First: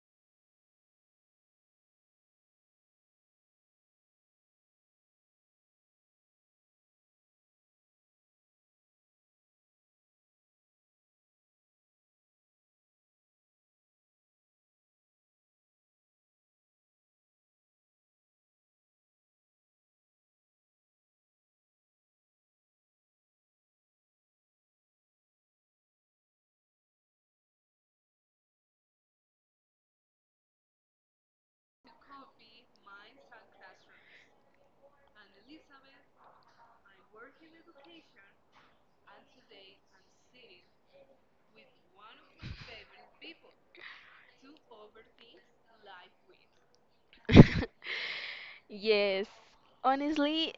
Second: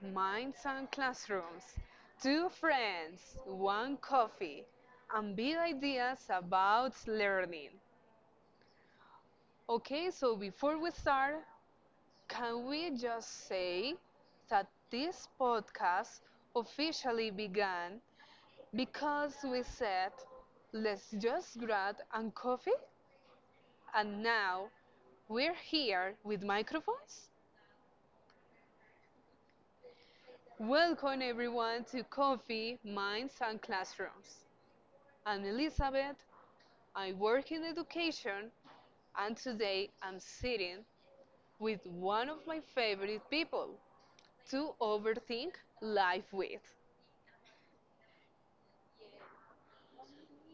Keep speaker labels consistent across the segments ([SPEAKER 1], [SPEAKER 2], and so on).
[SPEAKER 1] minds and classrooms. Two friends, one coffee, and big ideas about learning. Okay, so before we start, can we just say that this podcast officially began because we said, let's just grab and coffee? And now we're here with microphones. Welcome everyone to Coffee, Minds and Classrooms. I'm Elizabeth. I work in education, and today I'm sitting with one of my favorite people to overthink life with.
[SPEAKER 2] Mhm. Yes, honestly,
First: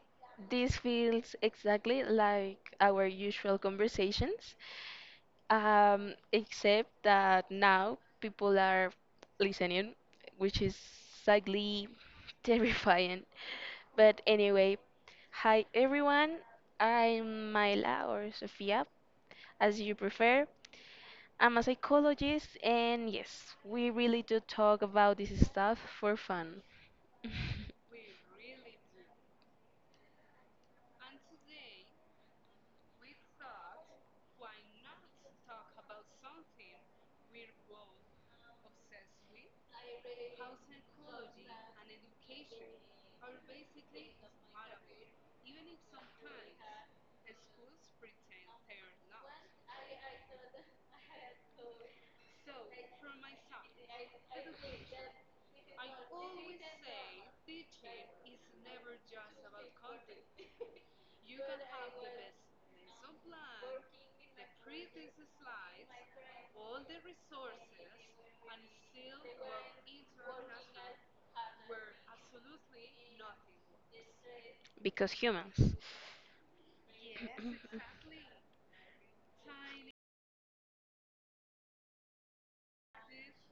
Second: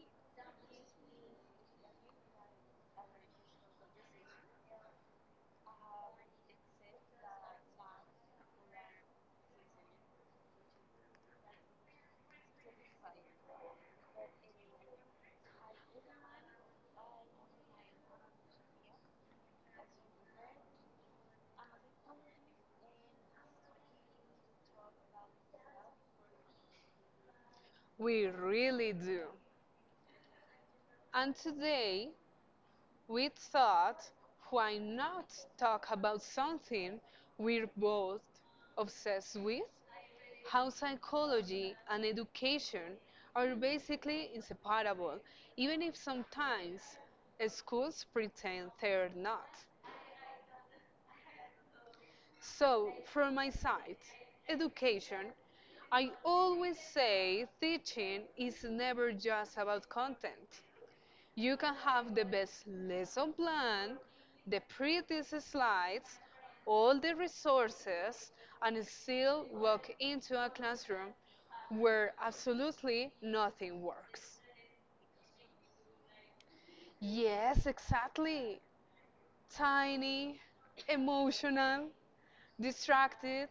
[SPEAKER 2] this feels exactly like our usual conversations, except that now people are listening, which is slightly terrifying. But anyway, hi everyone, I'm Myla or Sofia, as you prefer. I'm a psychologist, and yes, we really do talk about this stuff for fun.
[SPEAKER 1] We really do. And today we thought, why not talk about something we're both obsessed with? How psychology and education are basically inseparable, even if sometimes schools pretend they're not. So, from my side, education, I always say teaching is never just about content. You can have the best lesson plan, the prettiest slides, all the resources, and still walk into a classroom where absolutely nothing works.
[SPEAKER 2] Because humans.
[SPEAKER 1] Yes, exactly. Tiny, emotional, distracted,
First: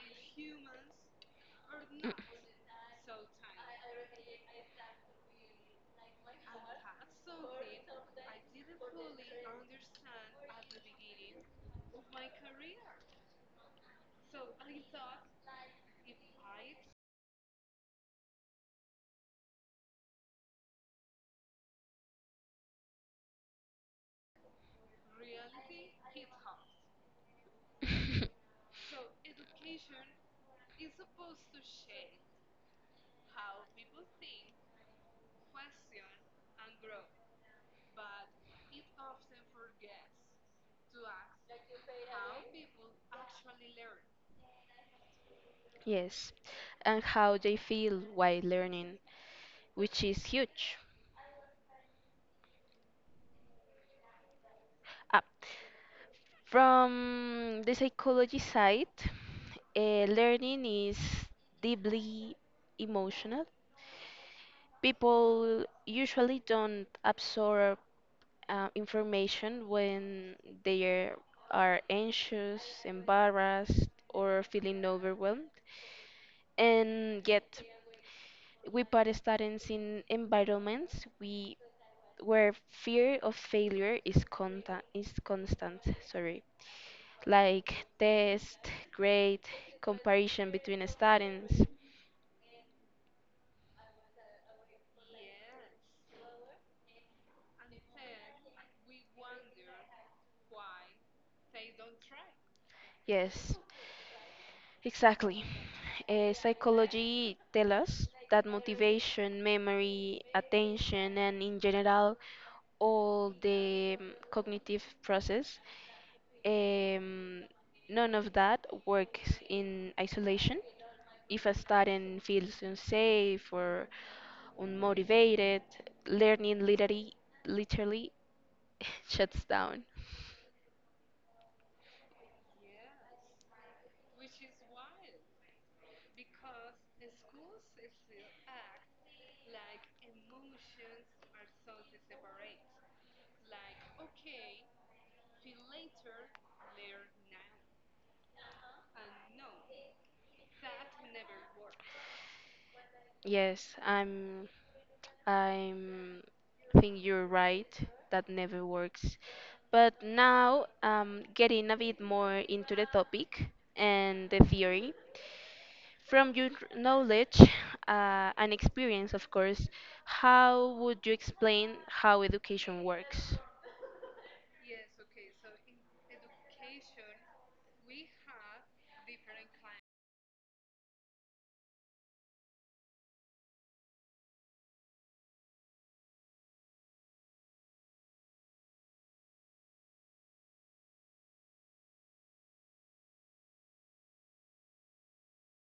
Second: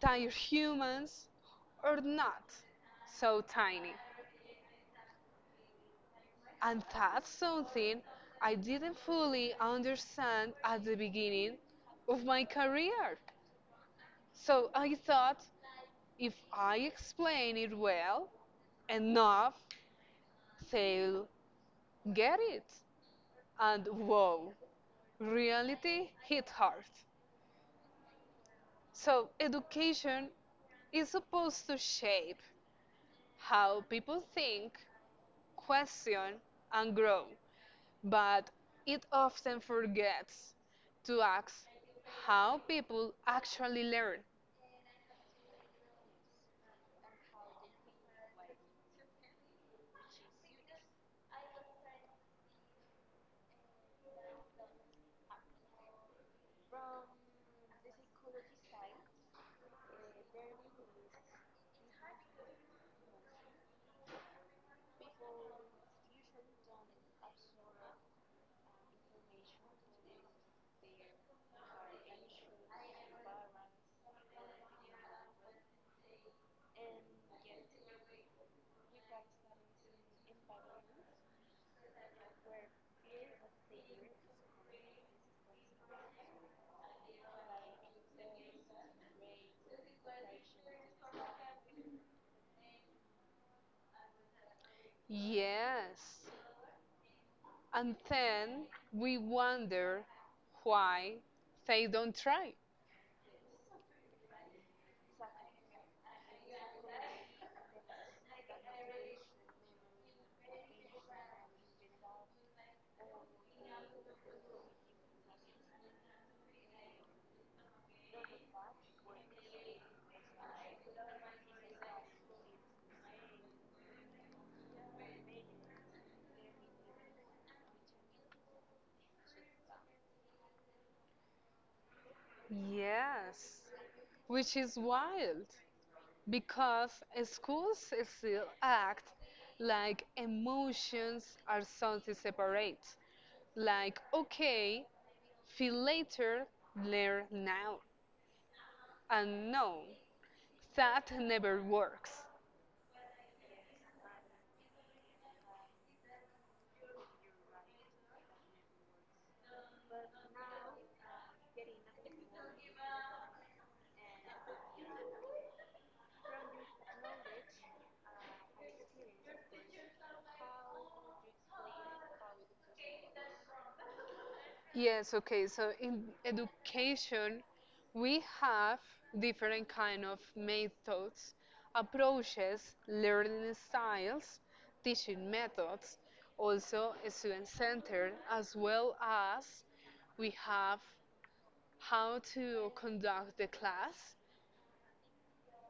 [SPEAKER 1] tired humans, or not so tiny. And that's something I didn't fully understand at the beginning of my career. So I thought if I explain it well enough, they'll get it. And whoa, reality hit hard. So education is supposed to shape how people think, question, and grow. But it often forgets to ask how people actually learn.
[SPEAKER 2] Yes, and how they feel while learning, which is huge. Ah, from the psychology side, learning is deeply emotional. People usually don't absorb information when they are anxious, embarrassed, or feeling overwhelmed. And yet, we put students in environments we where fear of failure is constant, sorry. Like test, grade, comparison between students.
[SPEAKER 1] Yes, and then we wonder why they don't try.
[SPEAKER 2] Yes. Exactly. Psychology tells us that motivation, memory, attention, and in general, all the cognitive process, um, none of that works in isolation. If a student feels unsafe or unmotivated, learning literally shuts down.
[SPEAKER 1] Yes, which is wild because schools still act like emotions are something separate. Like, okay, feel later, learn now. And no, that never works.
[SPEAKER 2] Yes, I'm think you're right. That never works. But now, getting a bit more into the topic and the theory, from your knowledge and experience, of course, how would you explain how education works?
[SPEAKER 1] Yes, okay. So in education, we have different kind of methods, approaches, learning styles, teaching methods, also student-centered, as well as we have how to conduct the class,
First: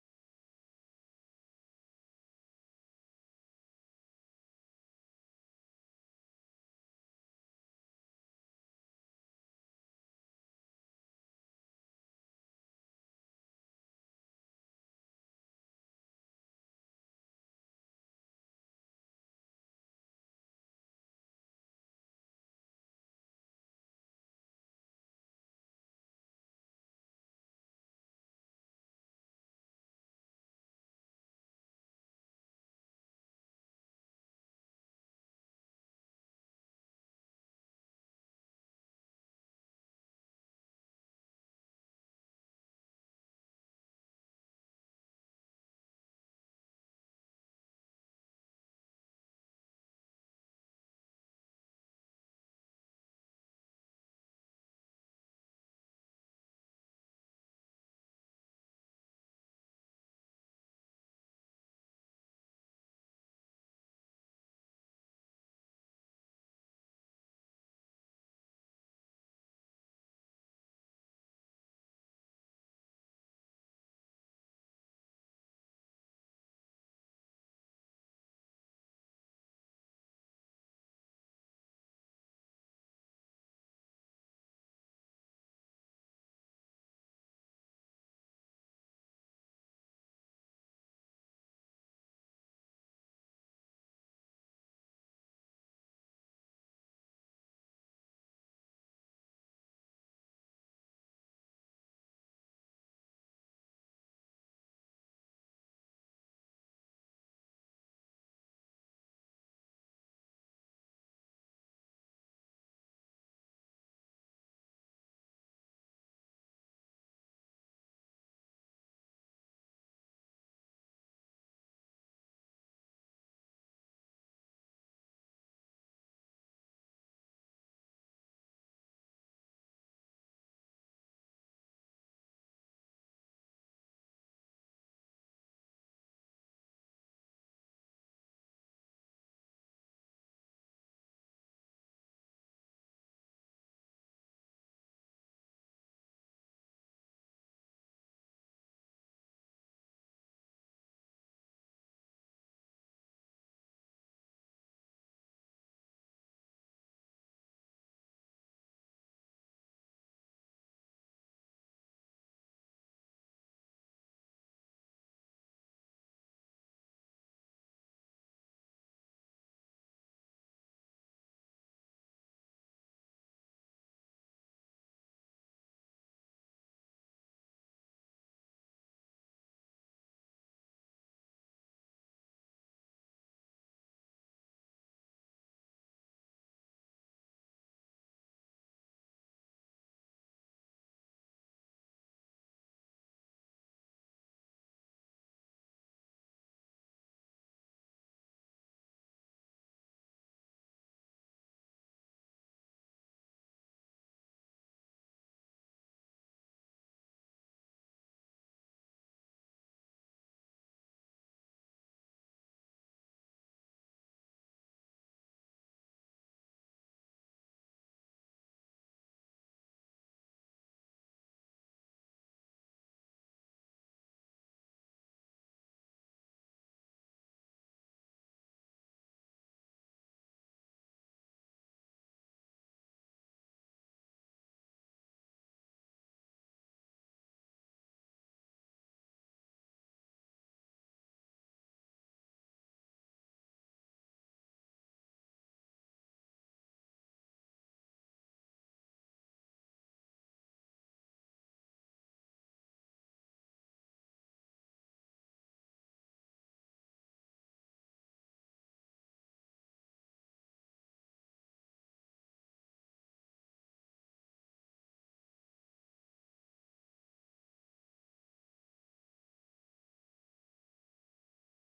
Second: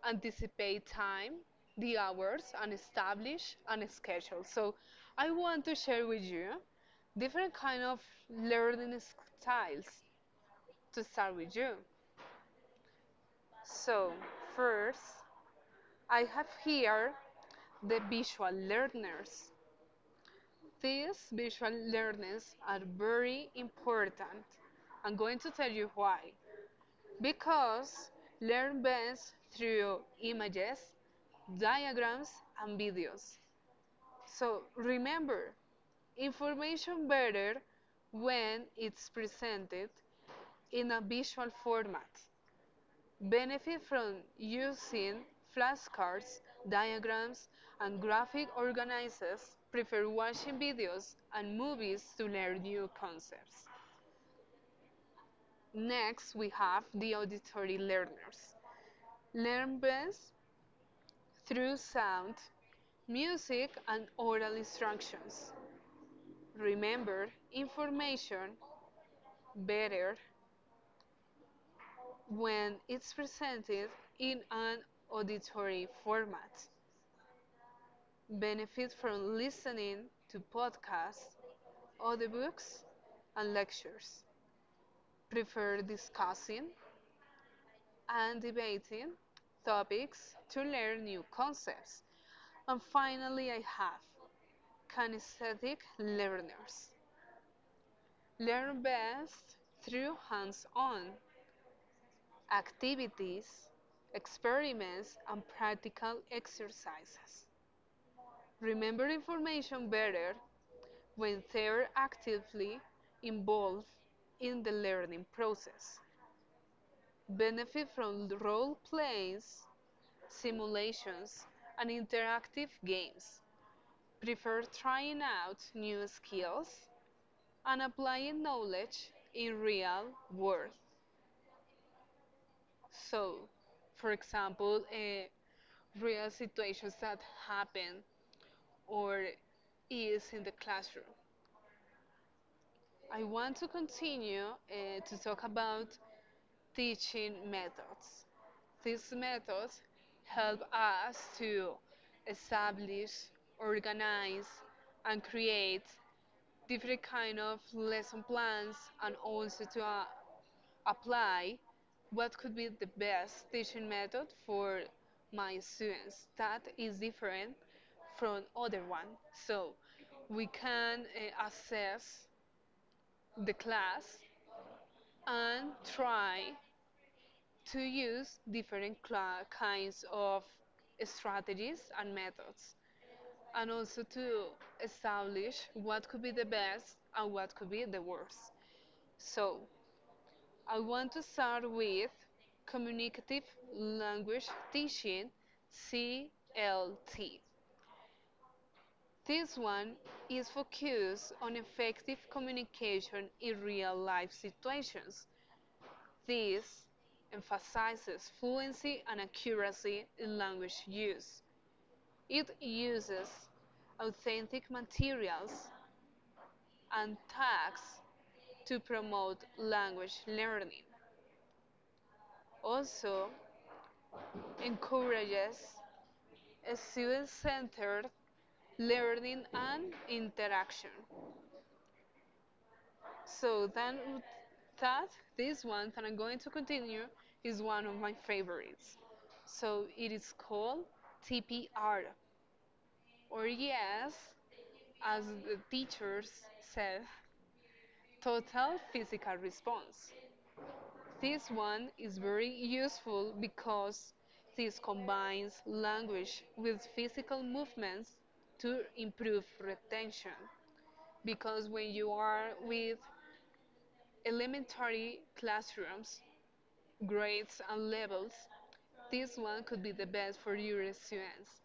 [SPEAKER 1] anticipate time, the hours, and establish an schedule. So I want to share with you different kind of learning styles to start with you. So first, I have here the visual learners. These visual learners are very important. I'm going to tell you why. Because learn best through images, diagrams, and videos. So remember, information better when it's presented in a visual format. Benefit from using flashcards, diagrams, and graphic organizers. Prefer watching videos and movies to learn new concepts. Next, we have the auditory learners. Learn best through sound, music, and oral instructions. Remember, information better when it's presented in an auditory format. Benefit from listening to podcasts, audiobooks, and lectures. Prefer discussing and debating topics to learn new concepts. And finally, I have kinesthetic learners. Learn best through hands on activities, experiments, and practical exercises. Remember information better when they're actively involved in the learning process. Benefit from role plays, simulations, and interactive games. Prefer trying out new skills and applying knowledge in real world. So, for example, real situations that happen or is in the classroom. I want to continue to talk about teaching methods. These methods help us to establish, organize, and create different kind of lesson plans and also to, apply what could be the best teaching method for my students that is different from other one, so we can assess the class and try to use different kinds of strategies and methods, and also to establish what could be the best and what could be the worst. So I want to start with communicative language teaching, CLT. This one is focused on effective communication in real life situations. This emphasizes fluency and accuracy in language use. It uses authentic materials and tags to promote language learning. Also encourages student centered learning and interaction. So, then that this one that I'm going to continue is one of my favorites. So, it is called TPR, or yes, as the teachers said, total physical response. This one is very useful because this combines language with physical movements to improve retention. Because when you are with elementary classrooms, grades, and levels, this one could be the best for your students.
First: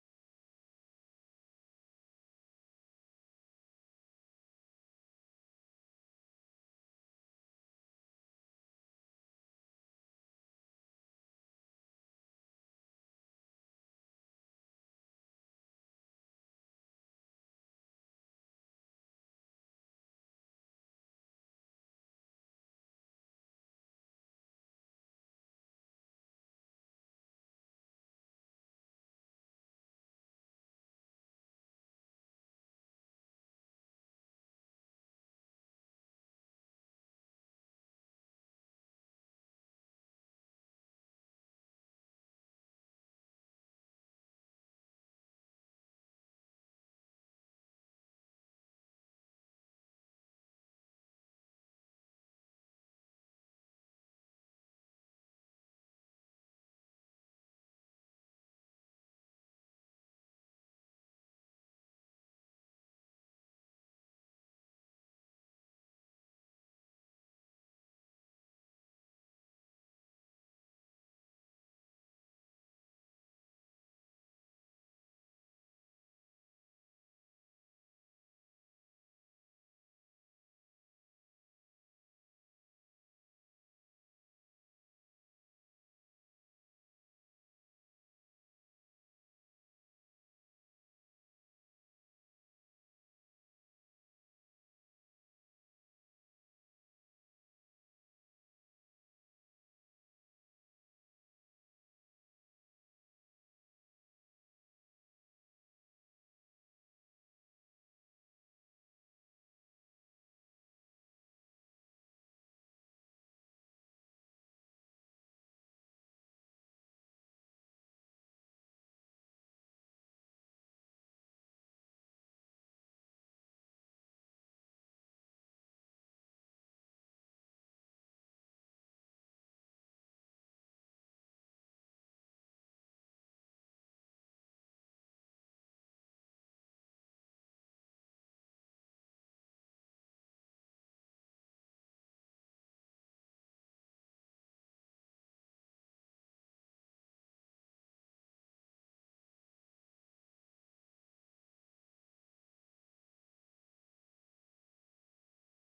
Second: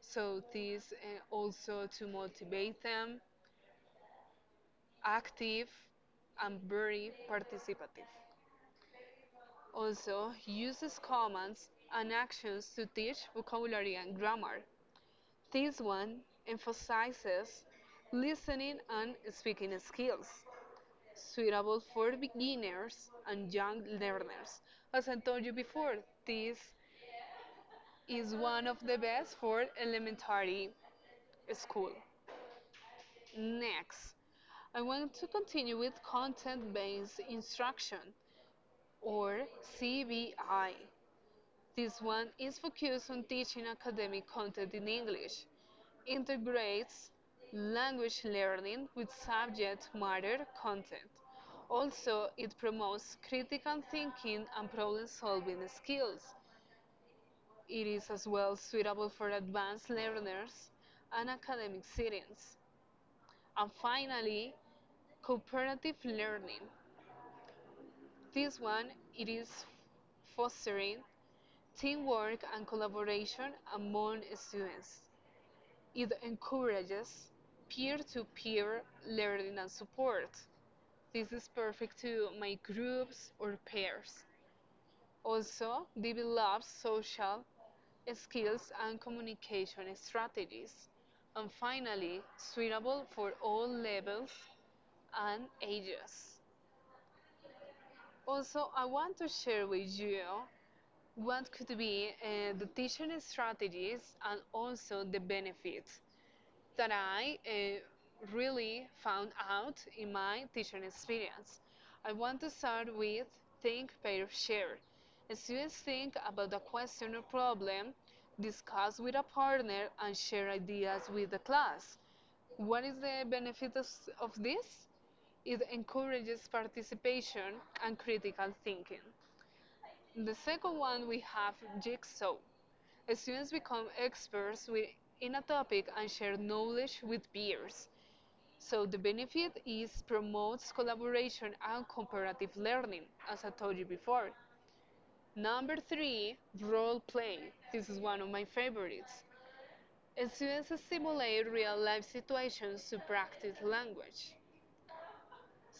[SPEAKER 1] So, this also to motivate them, active, and very participative. Also, uses commands and actions to teach vocabulary and grammar. This one emphasizes listening and speaking skills. Suitable for beginners and young learners. As I told you before, this is one of the best for elementary school. Next, I want to continue with content based instruction, or CBI. This one is focused on teaching academic content in English, integrates language learning with subject matter content. Also, it promotes critical thinking and problem solving skills. It is as well suitable for advanced learners and academic settings. And finally, cooperative learning. This one it is fostering teamwork and collaboration among students. It encourages peer-to-peer learning and support. This is perfect to make groups or pairs. Also, develops social skills and communication strategies. And finally, suitable for all levels and ages. Also, I want to share with you what could be the teaching strategies and also the benefits that I really found out in my teaching experience. I want to start with think, pair, share. Students think about a question or problem, discuss with a partner, and share ideas with the class. What is the benefit of this? It encourages participation and critical thinking. In the second one, we have Jigsaw. Students become experts in a topic and share knowledge with peers. So the benefit is promotes collaboration and comparative learning, as I told you before. Number three, role play. This is one of my favorites. Students simulate real life situations to practice language.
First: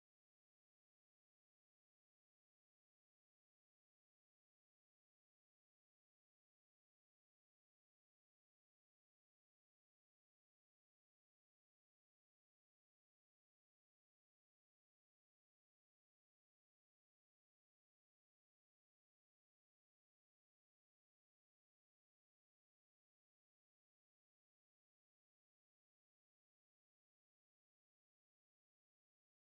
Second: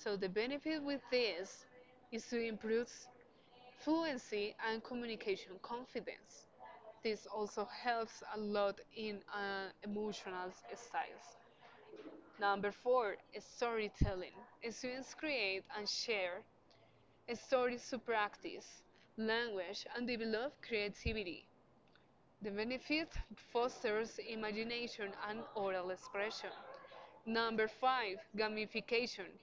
[SPEAKER 1] So the benefit with this is to improve fluency and communication confidence. This also helps a lot in emotional styles. Number four, is storytelling. Students create and share stories to practice language and develop creativity. The benefit fosters imagination and oral expression. Number five, gamification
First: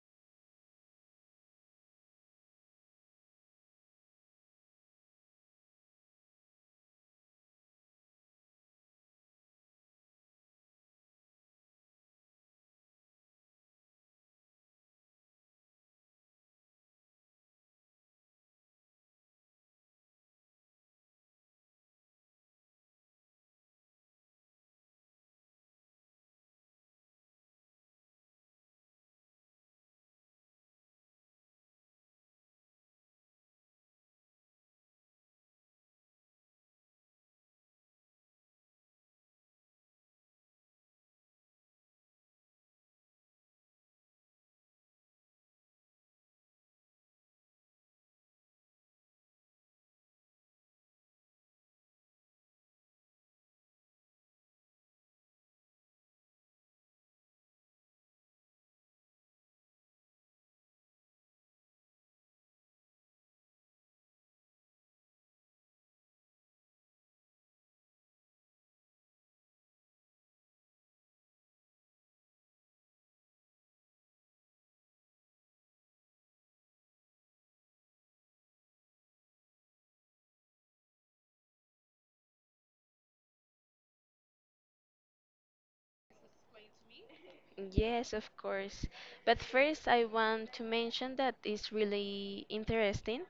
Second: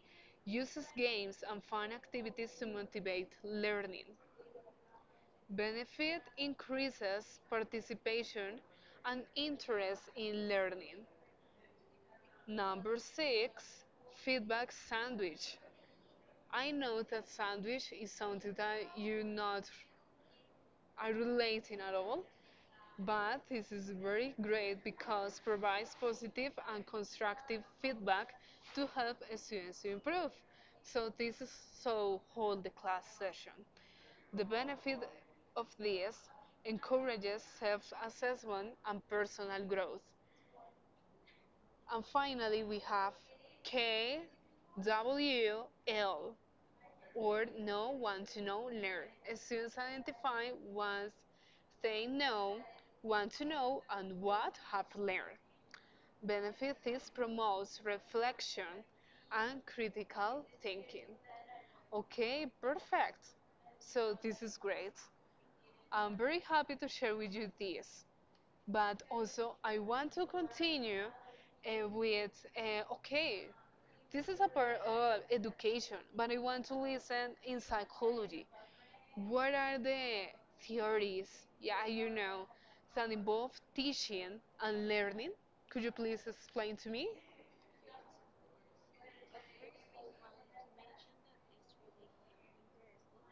[SPEAKER 1] uses games and fun activities to motivate learning. Benefit increases participation and interest in learning. Number six, feedback sandwich. I know that sandwich is something that you not are relating at all, but this is very great because provides positive and constructive feedback to help students improve. So this is so hold the class session. The benefit of this encourages self assessment and personal growth. And finally, we have KWL, or Know, Want to Know, Learn. Students identify what they know, want to know, and what have learned. Benefit this promotes reflection and critical thinking. Okay, perfect. So, this is great. I'm very happy to share with you this, but also I want to continue with okay, this is a part of education, but I want to listen in psychology. What are the theories, yeah, that involve teaching and learning? Could you please explain to me?
[SPEAKER 2] Yes, of course. But first, I want to mention that it's really interesting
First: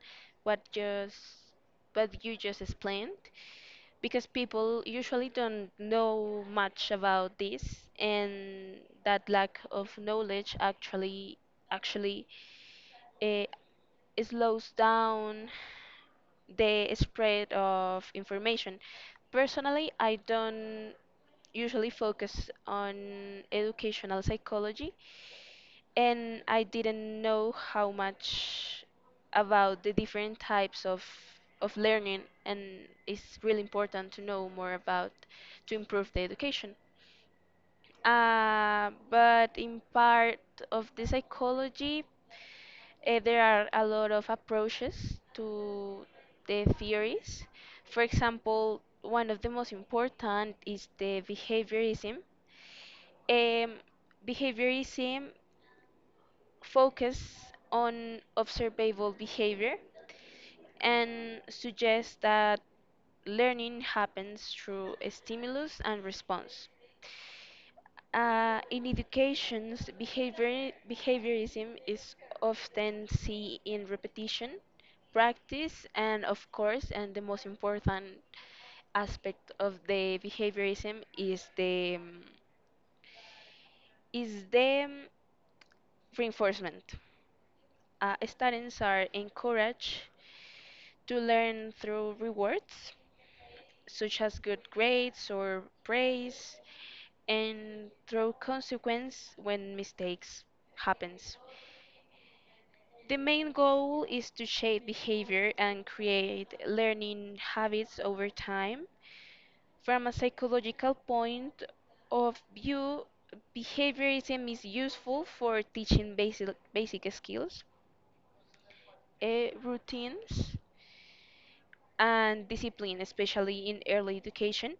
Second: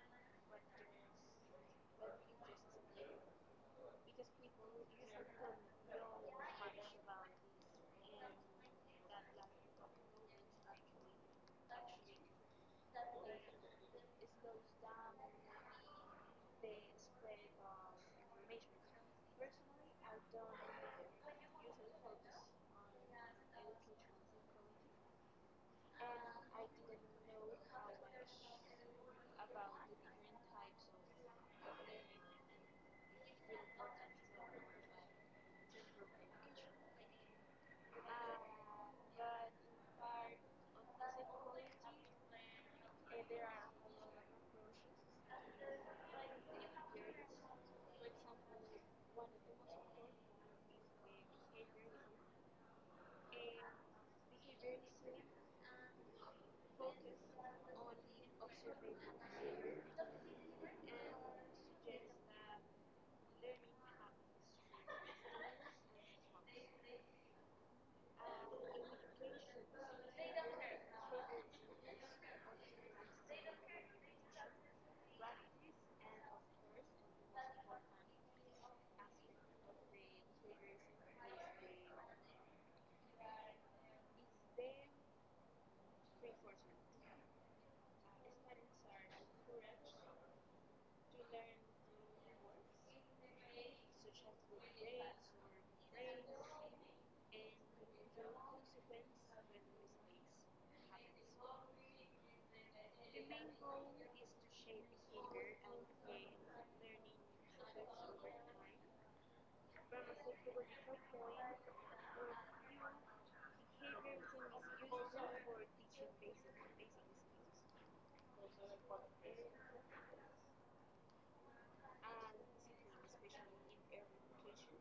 [SPEAKER 2] what just what you just explained because people usually don't know much about this, and that lack of knowledge actually eh, slows down the spread of information. Personally, I don't usually focus on educational psychology and I didn't know how much about the different types of learning, and it's really important to know more about to improve the education. But in part of the psychology, there are a lot of approaches to the theories. For example, one of the most important is the behaviorism. Um, behaviorism focus on observable behavior and suggests that learning happens through stimulus and response. In educations, behaviorism is often seen in repetition, practice, and of course, and the most important aspect of the behaviorism is the reinforcement. Students are encouraged to learn through rewards, such as good grades or praise, and through consequence when mistakes happens. The main goal is to shape behavior and create learning habits over time. From a psychological point of view, behaviorism is useful for teaching basic skills, routines, and discipline, especially in early education.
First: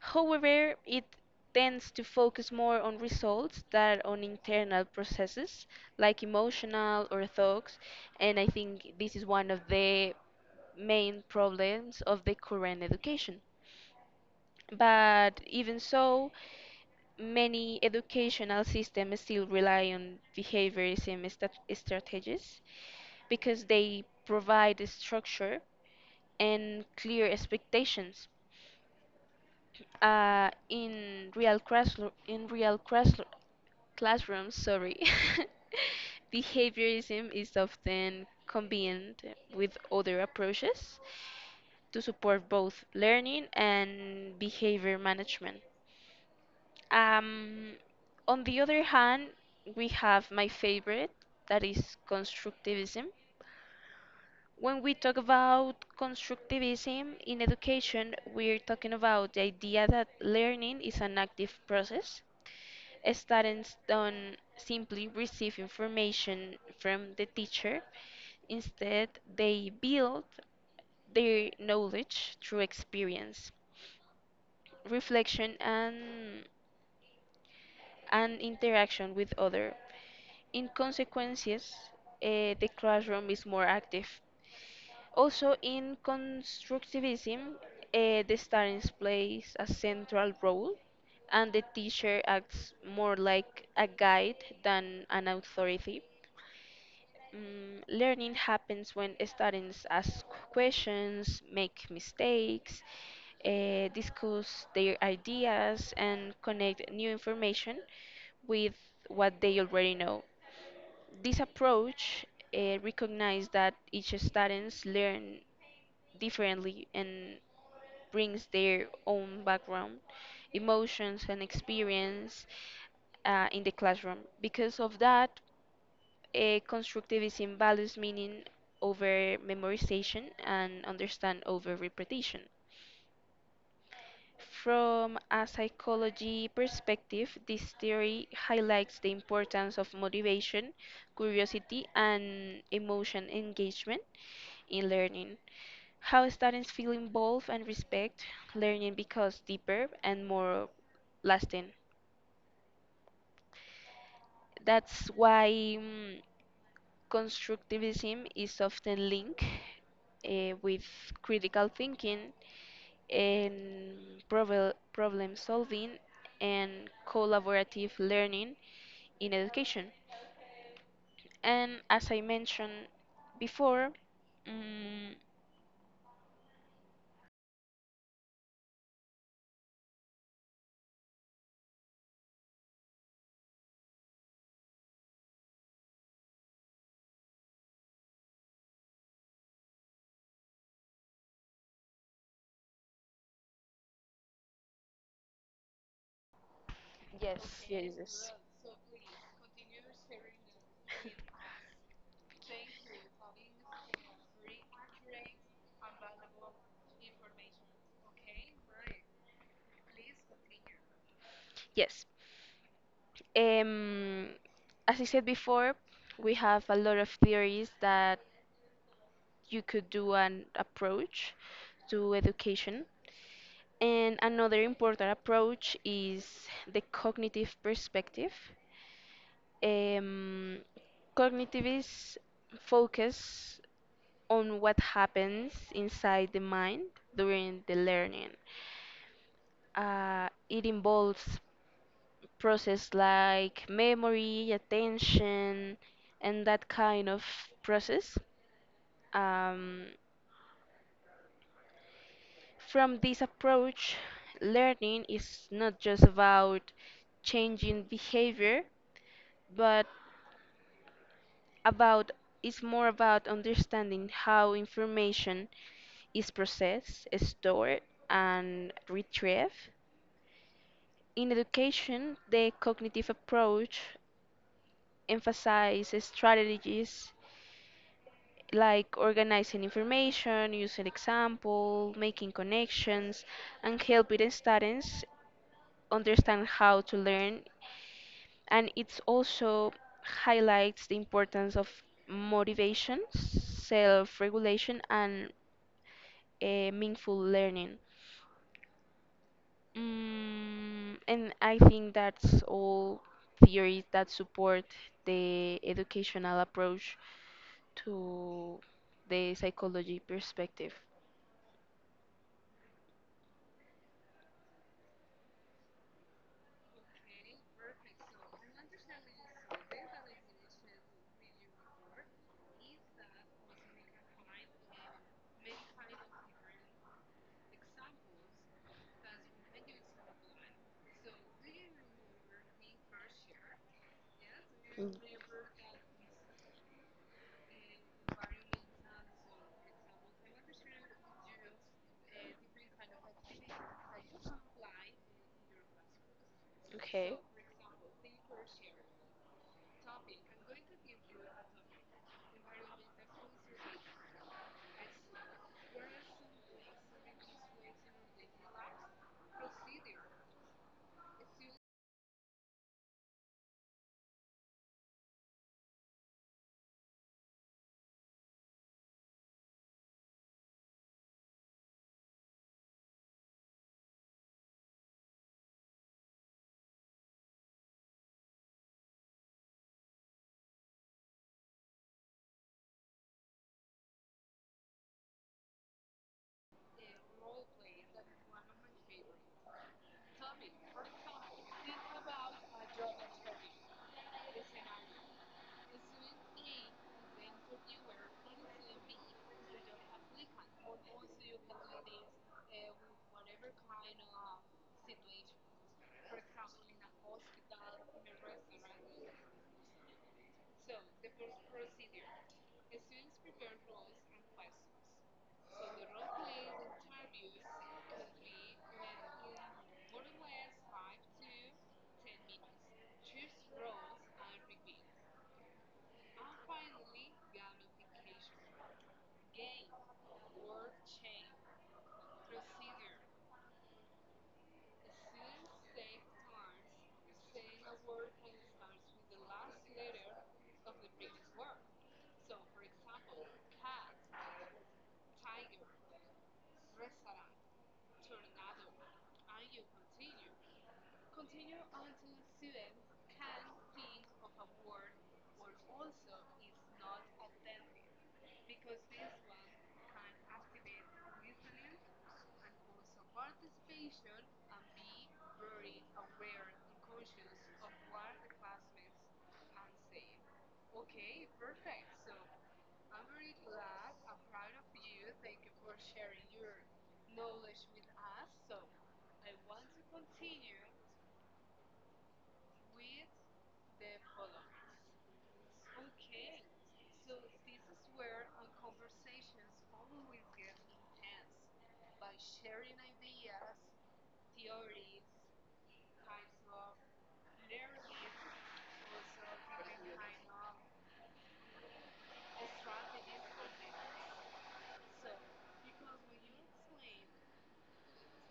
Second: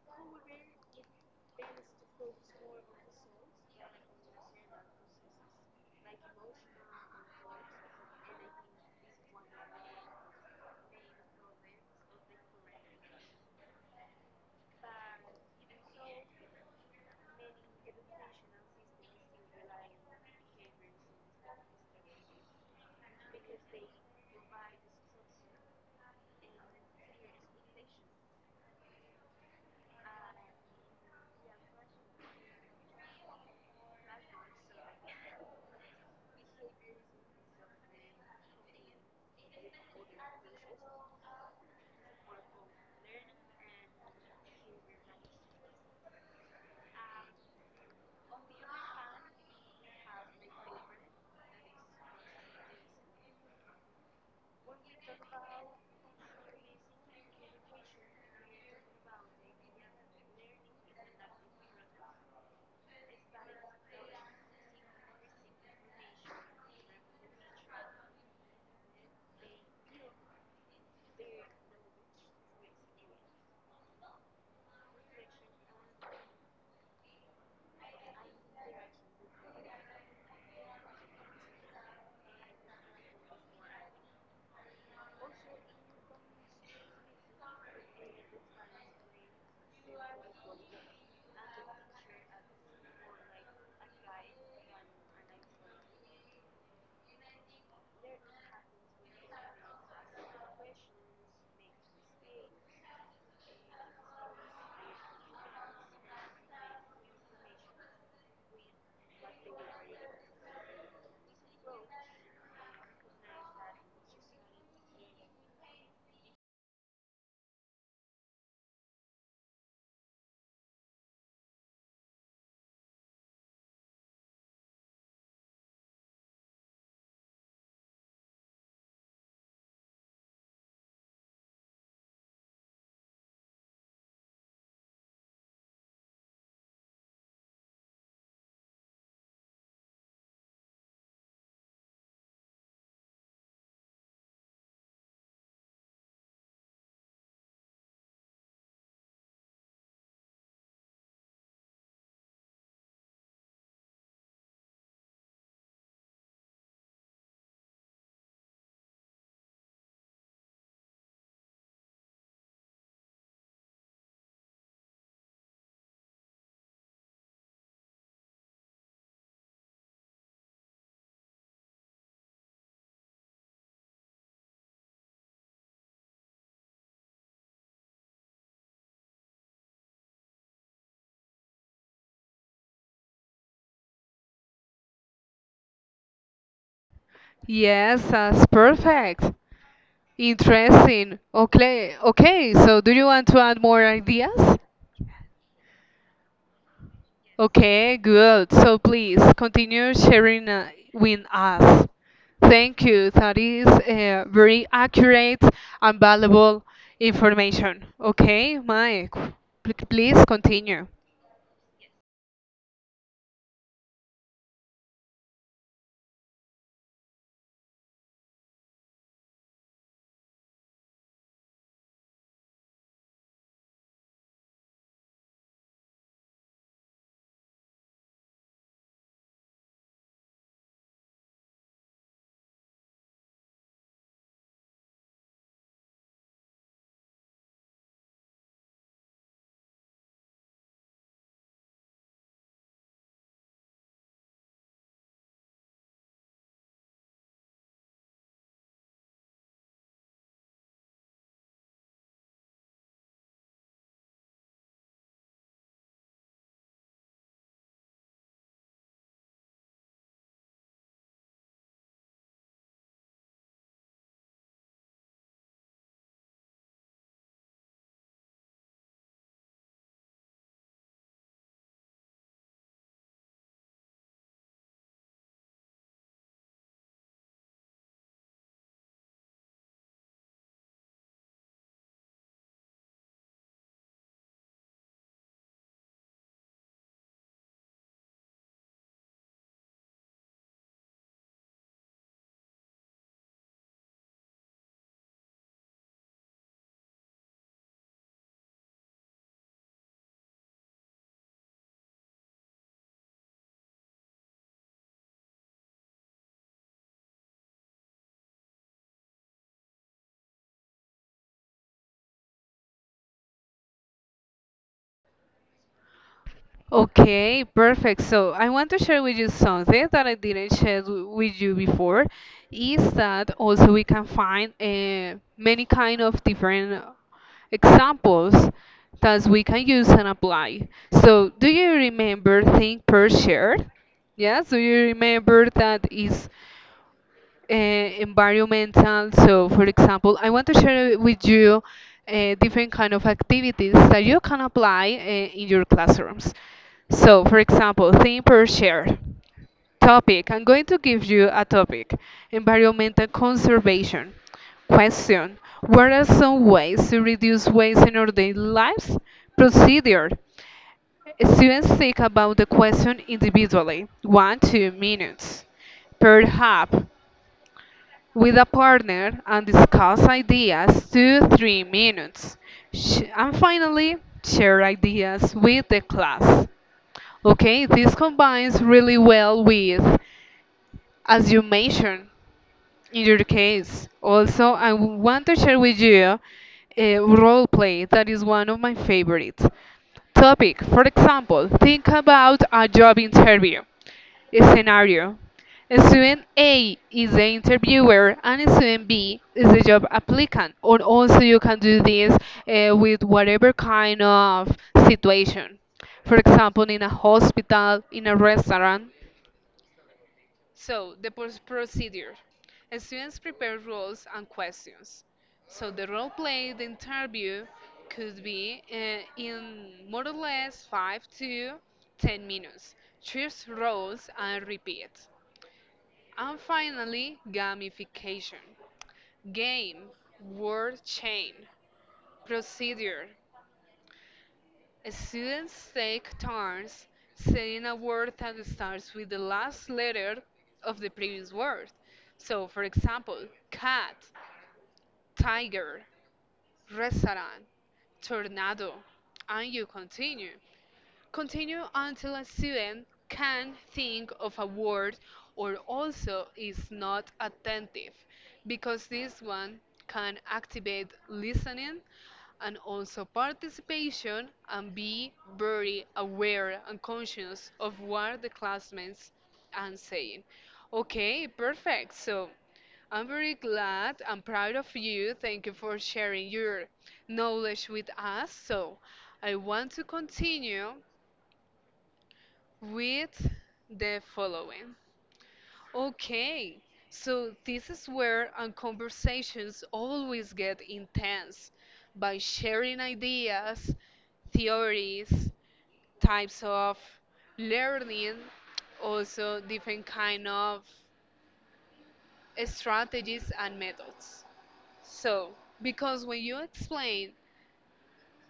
[SPEAKER 2] However, it tends to focus more on results than on internal processes like emotional or thoughts, and I think this is one of the main problems of the current education. But even so, many educational systems still rely on behaviorism strategies because they provide a structure and clear expectations in real classrooms, sorry. Behaviorism is often combined with other approaches to support both learning and behavior management. um, on the other hand, we have my favorite, that is constructivism. When we talk about constructivism in education, we're talking about the idea that learning is an active process. Students don't simply receive information from the teacher, instead, they build their knowledge through experience, reflection, and interaction with other. In consequences, the classroom is more active. Also, in constructivism, the student plays a central role, and the teacher acts more like a guide than an authority. Mm, learning happens when students ask questions, make mistakes, discuss their ideas, and connect new information with what they already know. This approach recognizes that each students learn differently and brings their own background, emotions, and experience in the classroom. Because of that, constructivism values meaning over memorization and understand over repetition. From a psychology perspective, this theory highlights the importance of motivation, curiosity, and emotion engagement in learning. How students feel involved and respect, learning becomes deeper and more lasting. That's why constructivism is often linked with critical thinking and problem solving and collaborative learning in education. And as I mentioned before, mm,
[SPEAKER 1] Yes, that's perfect. Interesting. Okay, okay. So, do you want to add more ideas?
[SPEAKER 2] yes.
[SPEAKER 1] Okay, good. So please continue sharing with us. Thank you. That is very accurate and valuable information. Okay, Mike, please continue.
[SPEAKER 2] Yes, um, as I said before, we have a lot of theories that you could do an approach to education. And another important approach is the cognitive perspective. Um, cognitivists focus on what happens inside the mind during the learning. It involves process like memory, attention, and that kind of process. Um, From this approach, learning is not just about changing behavior, but about it's more about understanding how information is processed, stored, and retrieved. In education, the cognitive approach emphasizes strategies like organizing information, using example, making connections, and helping students understand how to learn, and it also highlights the importance of motivation, self-regulation, and meaningful learning. Mm, and I think that's all theories that support the educational approach to the psychology perspective.
[SPEAKER 1] Okay, perfect. So I want to share with you something that I didn't share with you before, is that also we can find many kind of different examples that we can use and apply. So do you remember think per share? Yes, do you remember that is environmental? So, for example, I want to share with you different kind of activities that you can apply in your classrooms.
[SPEAKER 2] Okay.
[SPEAKER 1] So, for example, theme per share topic. I'm going to give you a topic: environmental conservation. Question: what are some ways to reduce waste in our daily lives? Procedure. Students think about the question individually, one, 2 minutes, per hub with a partner and discuss ideas 2 3 minutes, and finally share ideas with the class. Okay, this combines really well with, as you mentioned, in your case. Also, I want to share with you a role play that is one of my favorite. Topic, for example, think about a job interview. A scenario: student A is the interviewer and student B is the job applicant. Or also, you can do this with whatever kind of situation. For example, in a hospital, in a restaurant. So, the procedure. Students prepare roles and questions. So, the role play, the interview could be in more or less 5 to 10 minutes. Choose roles and repeat. And finally, gamification. Game, word chain, procedure. Students take turns saying a word that starts with the last letter of the previous word. So, for example, cat, tiger, restaurant, tornado, and you continue. Continue until a student can think of a word or also is not attentive, because this one can activate listening and also participation and be very aware and conscious of what the classmates are saying. Okay, perfect. So I'm very glad. I'm proud of you. Thank you for sharing your knowledge with us. So I want to continue with the following. Okay, so this is where our conversations always get intense by sharing ideas, theories, types of learning, also different kind of strategies and methods. So, because when you explain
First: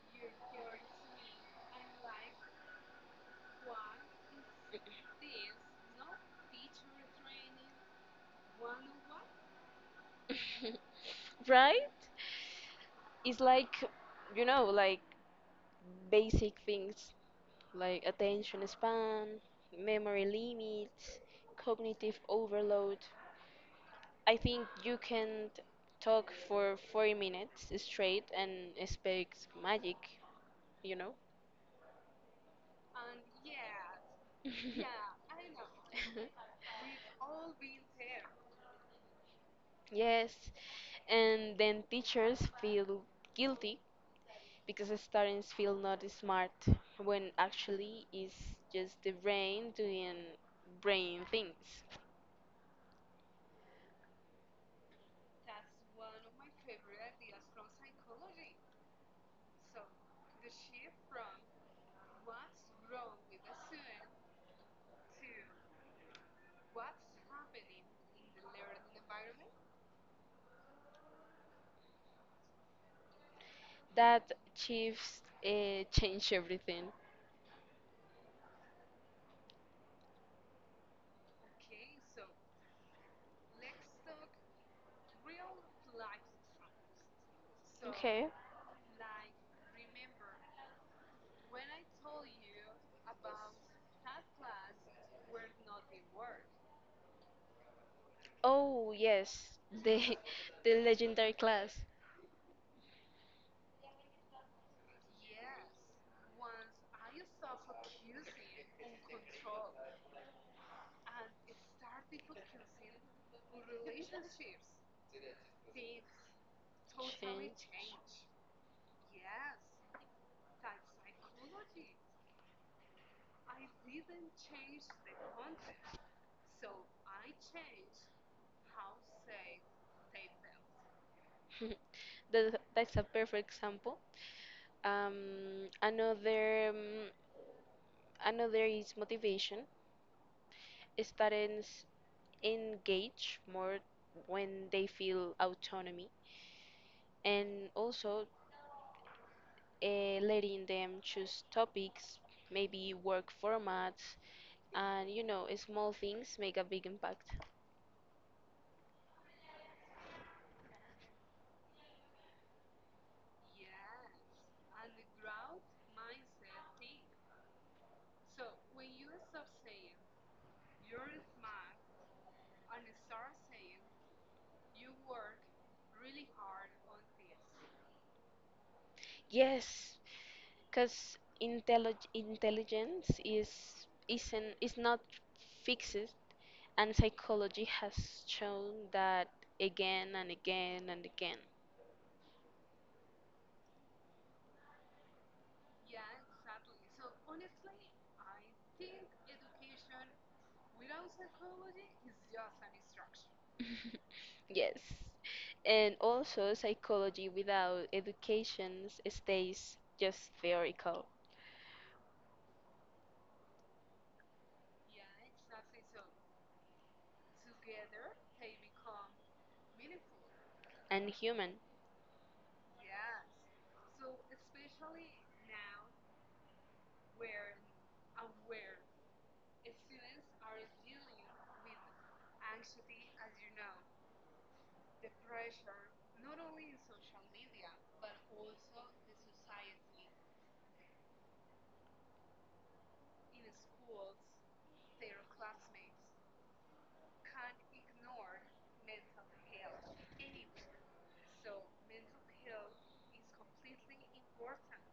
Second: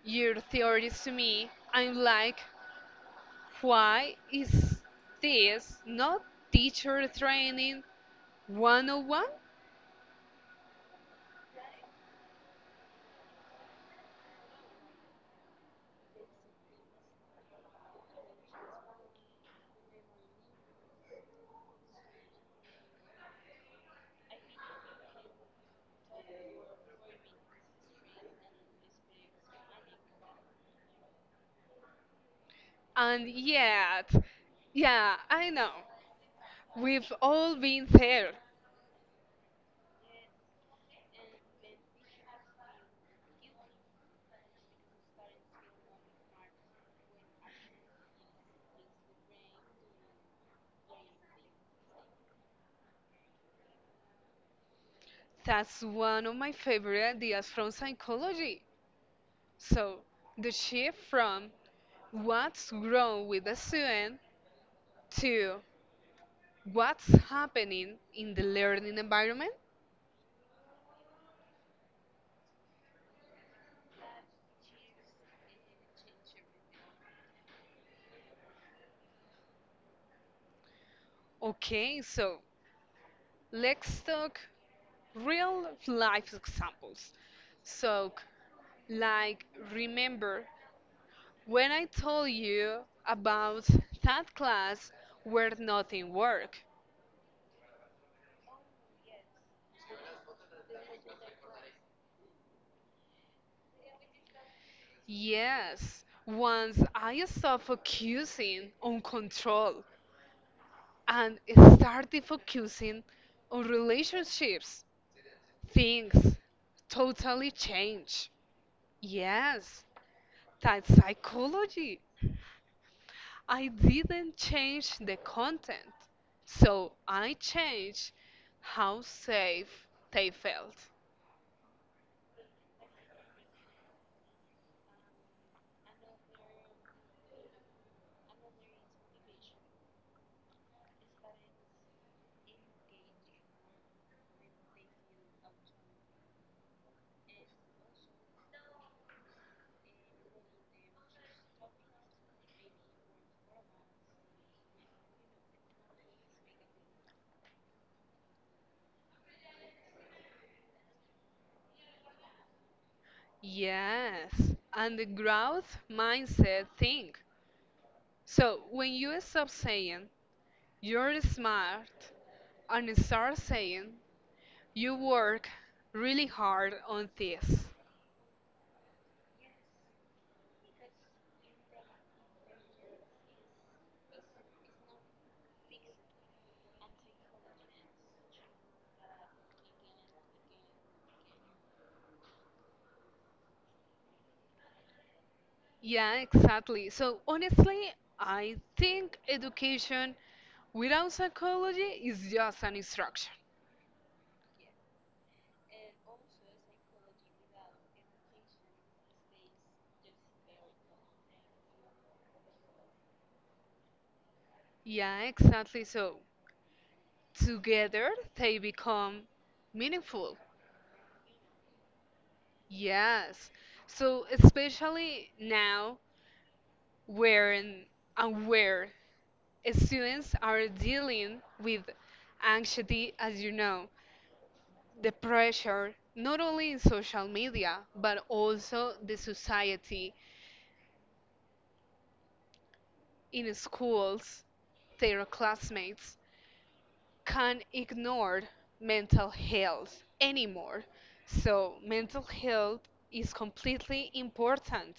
[SPEAKER 1] your theories to me, I'm like, why is this not teacher training 101?
[SPEAKER 2] Right? It's like, you know, like basic things. Like attention span, memory limits, cognitive overload. I think you can talk for 40 minutes straight and expect magic, you know?
[SPEAKER 1] And yet... Yeah, I know, we've all been there.
[SPEAKER 2] Yes, and then teachers feel guilty because the students feel not smart when actually it's just the brain doing brain things.
[SPEAKER 1] That's one of my favorite ideas from psychology. So the shift from what's wrong with the student to what's happening in the learning environment.
[SPEAKER 2] That Chiefs changed everything.
[SPEAKER 1] Okay, so let's talk real life examples. So,
[SPEAKER 2] Okay.
[SPEAKER 1] like, remember when I told you about that class where nothing worked?
[SPEAKER 2] Oh yes, the the legendary class
[SPEAKER 1] Yes, once I stopped focusing on control and started focusing on relationships, things totally
[SPEAKER 2] changed.
[SPEAKER 1] changed. Yes, that psychology. I didn't change the content, so I changed how safe they felt.
[SPEAKER 2] That's a perfect example. Um, another is motivation. Students engage more when they feel autonomy, and also letting them choose topics, maybe work formats, and you know, small things make a big impact.
[SPEAKER 1] Yes, and the growth mindset thing. So when you stop saying you're smart and start saying you work really hard on this.
[SPEAKER 2] Yes, because intelligence is not fixed, and psychology has shown that again and again and again.
[SPEAKER 1] Yeah, exactly. So honestly, I think education without psychology is just an instruction.
[SPEAKER 2] Yes. And also, psychology without education stays just theoretical
[SPEAKER 1] Yeah, exactly. So together they become meaningful.
[SPEAKER 2] and human.
[SPEAKER 1] Yes. So especially now when and where students are dealing with anxiety, as you know, the pressure not only in social media but also the society in schools, their classmates can't ignore mental health anymore. So mental health is completely important.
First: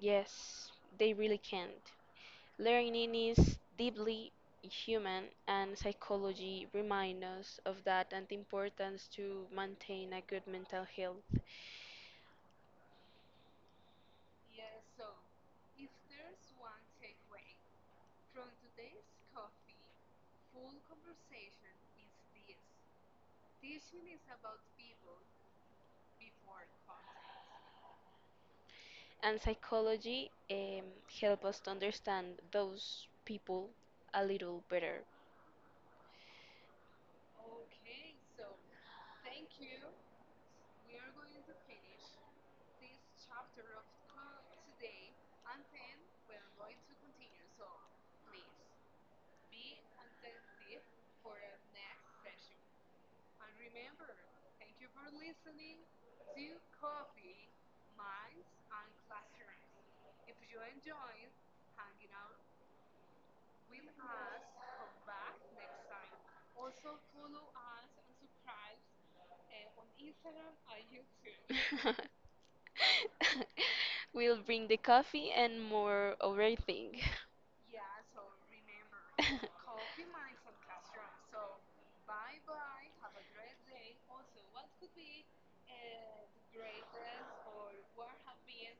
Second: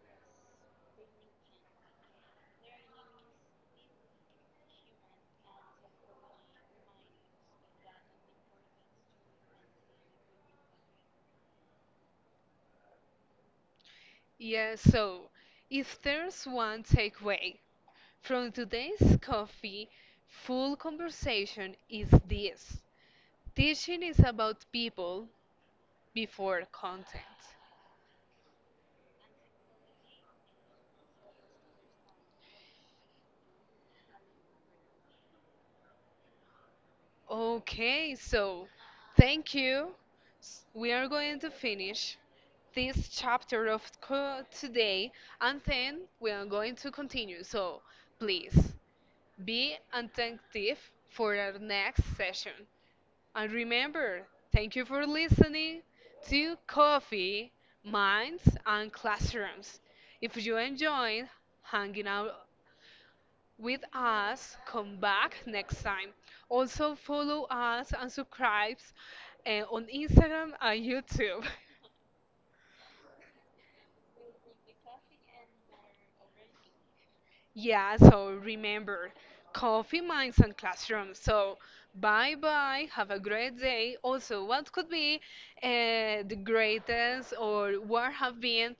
[SPEAKER 2] Yes, they really can't. Learning is deeply human, and psychology reminds us of that and the importance to maintain a good mental health.
[SPEAKER 1] Yeah, so if there's one takeaway from today's coffee full conversation is this. Teaching is about people before content.
[SPEAKER 2] And psychology help us to understand those people a little better.
[SPEAKER 1] Okay, so thank you. We are going to finish this chapter of today and then we are going to continue. So please be attentive for our next session. And remember, thank you for listening to Coffee, Minds, and Classrooms. If you enjoyed hanging out with us, come back next time. Also, follow us and subscribe on Instagram and YouTube.
[SPEAKER 2] We'll bring the coffee and more overthink.
[SPEAKER 1] Yeah, so remember, Coffee, Minds and Classrooms. So bye bye, have a great day. Also, what could be the greatest, or what have been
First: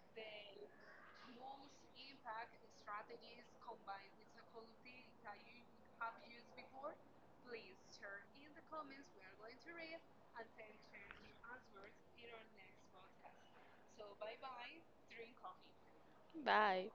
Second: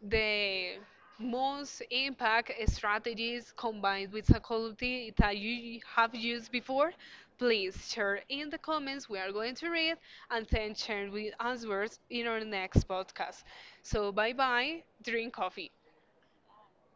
[SPEAKER 1] the most impact strategies combined with psychology that you have used before? Please share in the comments. We are going to read and then share with answers in our next podcast. So bye bye, drink coffee.
[SPEAKER 2] Bye.